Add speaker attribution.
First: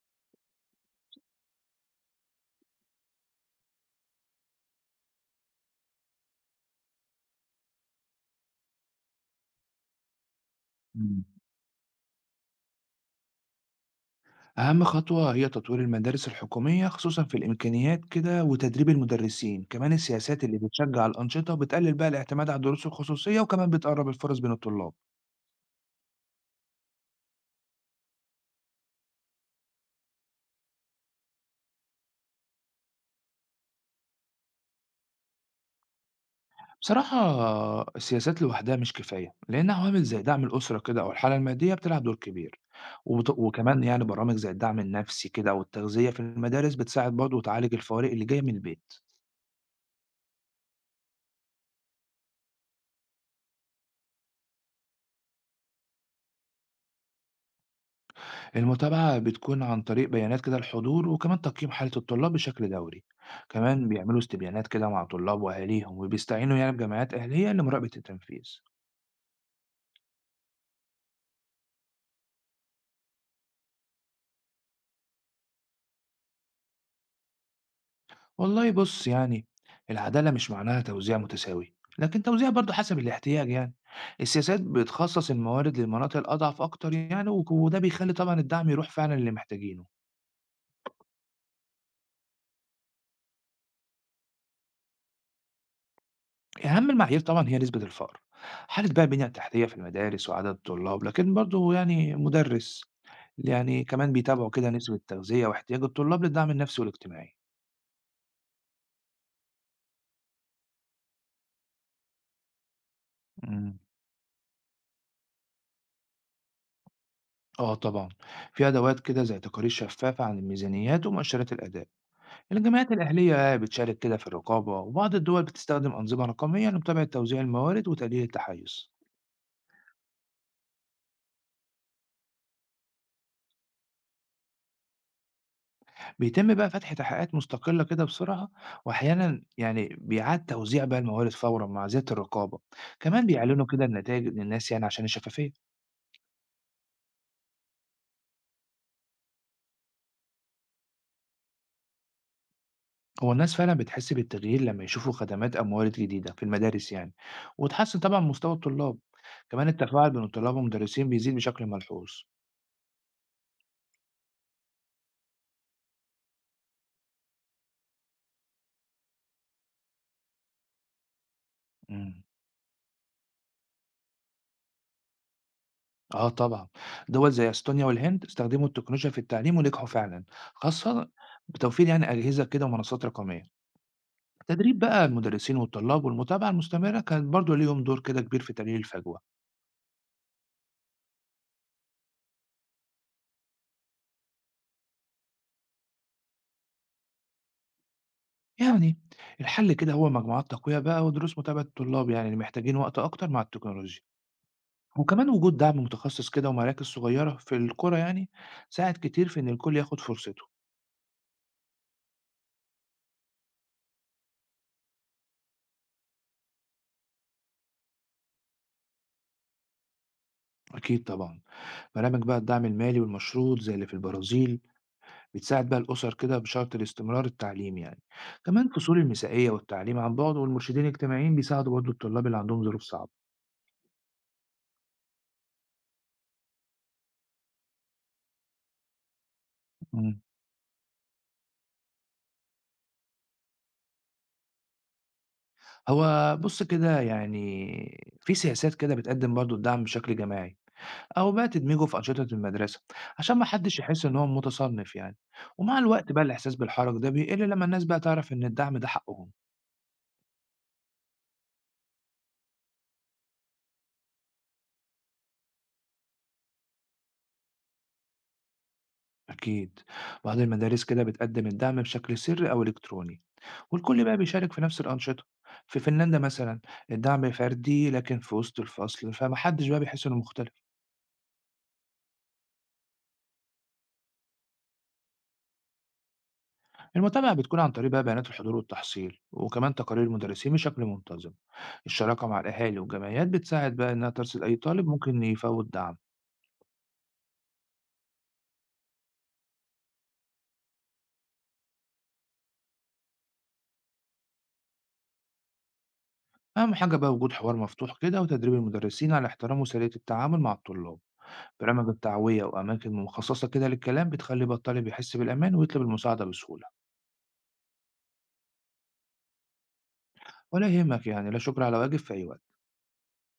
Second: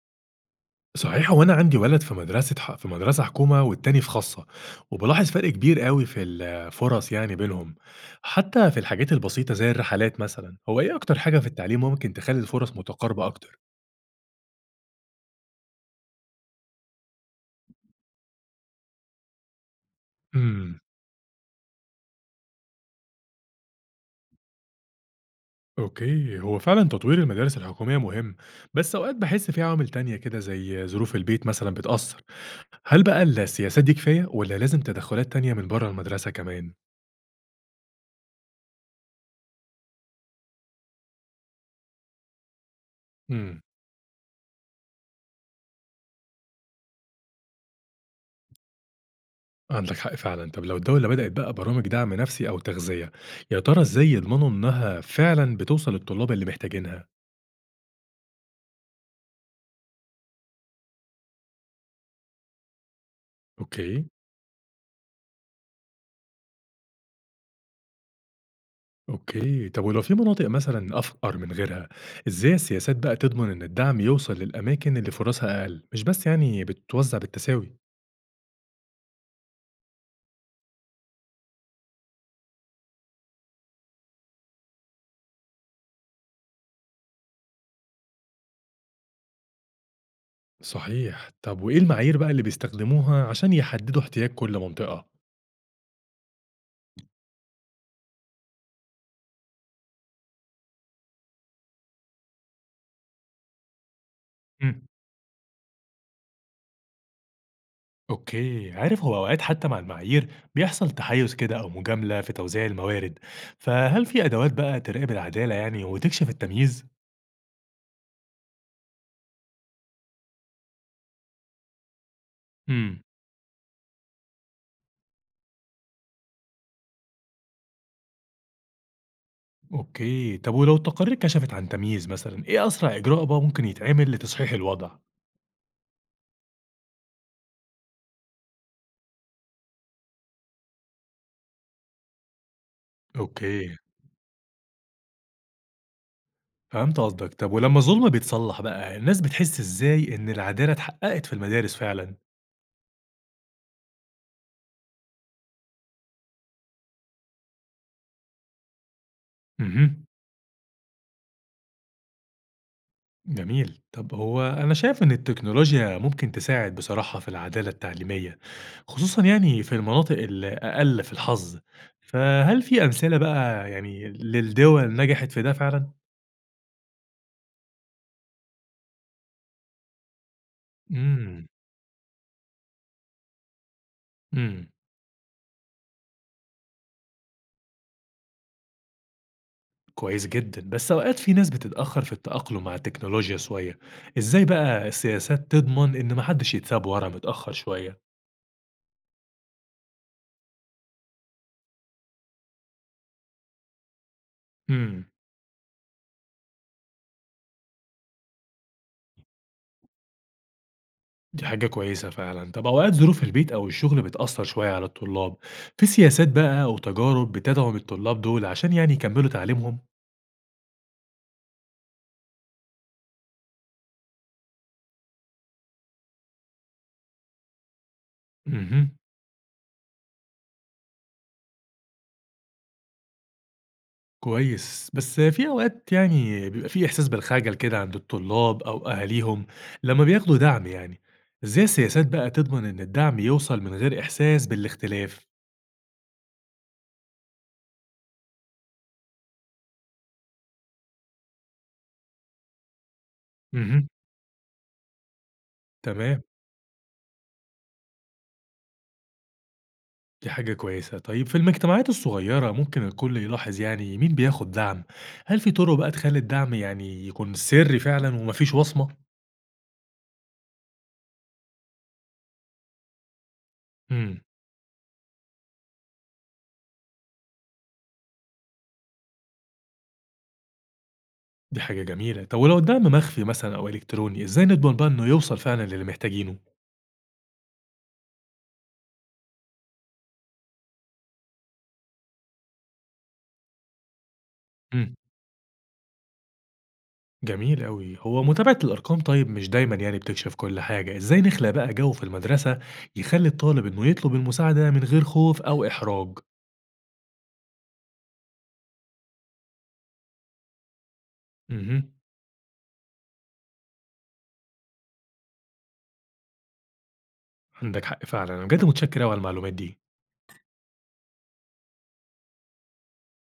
Speaker 1: صحيح هو أنا عندي ولد في مدرسة في مدرسة حكومة والتاني في خاصة، وبالاحظ فرق كبير أوي في الفُرَص يعني بينهم، حتى في الحاجات البسيطة زي الرحلات مثلًا، هو إيه أكتر
Speaker 2: إمم.
Speaker 1: حاجة في التعليم ممكن تخلّي الفُرَص متقاربة أكتر؟
Speaker 2: أهم خطوة هي تطوير المدارس الحكومية خصوصًا في الإمكانيات كده وتدريب المدرسين، كمان السياسات اللي
Speaker 1: إمم،
Speaker 2: بتشجّع الأنشطة بتقلل بقى الاعتماد على الدروس الخصوصية وكمان بتقرّب الفرص بين الطلاب.
Speaker 1: أوكي، هو فعلًا تطوير المدارس الحكومية مهم، بس أوقات باحس في عوامل تانية كده زي ظروف البيت مثلًا بتأثّر، هل بقى السياسات دي كفاية والّا لازم تدخلات تانية من برّه المدرسة كمان؟
Speaker 2: بصراحة، السياسات لوحدها مش كفاية، لإن عوامل زي دعم الأسرة كده أو الحالة المادية بتلعب دور كبير،
Speaker 1: إمم.
Speaker 2: وكمان يعني برامج زي الدعم النفسي كده والتغذية في المدارس بتساعد برضه وتعالج الفوارق اللي جاية من البيت.
Speaker 1: عندك حق فعلا. طب لو الدولة بدأت بقى برامج دعم نفسي أو تغذية، يا ترى إزاي يضمنوا إنها فعلا بتوصل للطلاب اللي محتاجينها؟
Speaker 2: المتابعة بتكون عن طريق بيانات كده الحضور وكمان تقييم حالة الطلاب بشكل دوري، كمان
Speaker 1: أوكي،
Speaker 2: بيعملوا استبيانات كده مع طلاب وأهاليهم وبيستعينوا يعني بجمعيات أهلية لمراقبة التنفيذ.
Speaker 1: أوكي، طب ولو في مناطق مثلا أفقر من غيرها، إزاي السياسات بقى تضمن إن الدعم يوصل للأماكن اللي فرصها أقل مش بس يعني بتتوزع بالتساوي؟
Speaker 2: والله بص يعني العدالة مش معناها توزيع متساوي لكن توزيع برضه حسب الاحتياج يعني السياسات بتخصص الموارد للمناطق الأضعف أكتر يعني وده بيخلي طبعا الدعم يروح فعلا للي محتاجينه.
Speaker 1: صحيح. طب وإيه المعايير بقى اللي بيستخدموها عشان يحددوا احتياج كل منطقة؟
Speaker 2: أهم المعايير طبعًا هي نسبة الفقر، حالة بقى البنية التحتية في المدارس وعدد الطلاب، لكن برضه يعني مُدرِّس يعني كمان بيتابعوا كده نسبة التغذية واحتياج الطلاب للدعم النفسي والاجتماعي.
Speaker 1: أوكي، عارف هو أوقات حتى مع المعايير بيحصل تحيُّز كده أو مجاملة في توزيع الموارد،
Speaker 2: امم.
Speaker 1: فهل في أدوات بقى تراقب العدالة يعني وتكشف التمييز؟
Speaker 2: آه طبعًا، في أدوات كده زي تقارير شفافة عن الميزانيات ومؤشرات الأداء. الجمعيات
Speaker 1: إمم،
Speaker 2: الأهلية بتشارك كده في الرقابة، وبعض الدول بتستخدم أنظمة رقمية لمتابعة توزيع الموارد وتقليل التحيز.
Speaker 1: أوكي، طب ولو التقارير كشفت عن تمييز مثلًا، إيه أسرع إجراء بقى ممكن يتعمل لتصحيح الوضع؟
Speaker 2: بيتم بقى فتح تحقيقات مستقلة كده بسرعة، وأحيانا يعني بيعاد توزيع بقى الموارد فورا مع زيادة الرقابة، كمان بيعلنوا
Speaker 1: أوكي،
Speaker 2: كده النتائج للناس يعني عشان الشفافية.
Speaker 1: فهمت قصدك. طب ولما الظلم بيتصلح بقى، الناس بتحس إزاي إن العدالة اتحققت في المدارس فعلًا؟
Speaker 2: هو الناس فعلا بتحس بالتغيير لما يشوفوا خدمات أو موارد جديدة في المدارس يعني وتحسن طبعا مستوى الطلاب، كمان
Speaker 1: اهم.
Speaker 2: التفاعل بين الطلاب والمدرسين بيزيد بشكل ملحوظ.
Speaker 1: جميل. طب هو أنا شايف إن التكنولوجيا ممكن تساعد بصراحة في العدالة التعليمية، خصوصًا يعني في المناطق الأقل في الحظ،
Speaker 2: مم.
Speaker 1: فهل في أمثلة بقى يعني للدول نجحت في ده فعلًا؟
Speaker 2: اه طبعا، دول زي استونيا والهند استخدموا التكنولوجيا في التعليم ونجحوا فعلا، خاصة
Speaker 1: إمم.
Speaker 2: بتوفير يعني أجهزة كده ومنصات رقمية،
Speaker 1: إمم.
Speaker 2: تدريب بقى المدرسين والطلاب والمتابعة المستمرة كان برضو ليهم دور كده كبير في تقليل الفجوة.
Speaker 1: كويس جدًا، بس أوقات في ناس بتتأخر في التأقلم مع التكنولوجيا شوية، إزاي بقى السياسات تضمن إن ما حدش يتساب ورا متأخر شوية؟
Speaker 2: يعني الحل كده هو مجموعات تقوية بقى ودروس متابعة الطلاب يعني اللي محتاجين وقت أكتر مع التكنولوجيا،
Speaker 1: إمم.
Speaker 2: وكمان وجود دعم متخصص كده ومراكز صغيرة في القرى يعني ساعد كتير في إن الكل ياخد فرصته.
Speaker 1: دي حاجة كويسة فعلًا. طب أوقات ظروف البيت أو الشغل بتأثّر شوية على الطلاب، في سياسات بقى أو تجارب بتدعم الطلاب دول عشان يعني يكمّلوا تعليمهم؟
Speaker 2: أكيد طبعا، برامج بقى الدعم المالي والمشروط زي اللي في البرازيل بتساعد بقى الأسر كده بشرط الاستمرار التعليمي يعني، كمان
Speaker 1: اهم.
Speaker 2: فصول المسائية والتعليم عن بعد والمرشدين الاجتماعيين بيساعدوا برضو الطلاب اللي عندهم ظروف صعبة.
Speaker 1: كويس. بس في أوقات يعني بيبقى في إحساس بالخجل كده عند الطلاب أو أهاليهم لمّا بياخدوا دعم يعني، إزاي السياسات بقى تضمن إن الدعم يوصل من غير إحساس بالاختلاف؟
Speaker 2: هو بُص كده يعني في سياسات كده بتقدّم برضه الدعم بشكل جماعي، أو بقى تدمجه في أنشطة المدرسة، عشان ما حدش
Speaker 1: اهم.
Speaker 2: يحس إن هو متصنف يعني، ومع الوقت
Speaker 1: تمام.
Speaker 2: بقى الإحساس بالحرج ده بيقل لما الناس بقى تعرف إن الدعم ده حقهم.
Speaker 1: دي حاجة كويسة. طيب في المجتمعات الصغيرة ممكن الكل يلاحظ يعني مين بياخد دعم، هل في طرق بقى تخلّي الدعم يعني يكون سري فعلًا وما فيش وصمة؟
Speaker 2: أكيد، بعض المدارس كده بتقدم الدعم بشكل سري أو إلكتروني، والكل بقى
Speaker 1: إمم.
Speaker 2: بيشارك في نفس الأنشطة، في فنلندا مثلًا الدعم فردي لكن في وسط الفصل، فما حدش بقى بيحس إنه مختلف.
Speaker 1: دي حاجة جميلة. طب ولو الدعم مخفي مثلًا أو إلكتروني، إزاي نضمن بقى إنه يوصل فعلًا للي محتاجينه؟
Speaker 2: المتابعة بتكون عن طريق بقى بيانات الحضور والتحصيل، وكمان تقارير المدرسين بشكل منتظم. الشراكة مع الأهالي والجمعيات بتساعد بقى إنها ترصد أي طالب
Speaker 1: إمم.
Speaker 2: ممكن يفوت دعم.
Speaker 1: جميل أوي. هو متابعة الأرقام طيب مش دايمًا يعني بتكشف كل حاجة، إزاي نخلق بقى جو في المدرسة يخلّي الطالب إنه يطلب المساعدة من غير خوف أو إحراج؟
Speaker 2: أهم حاجة بقى وجود حوار مفتوح كده وتدريب المدرسين على احترام وسرية التعامل مع الطلاب، برامج
Speaker 1: اهم.
Speaker 2: التعوية وأماكن مخصصة كده للكلام بتخلي بقى الطالب يحس بالأمان ويطلب المساعدة بسهولة.
Speaker 1: عندك حق فعلًا. أنا بجد متشكر أوي على المعلومات دي.
Speaker 2: ولا يهمك، يعني لا شكر على واجب في أي وقت.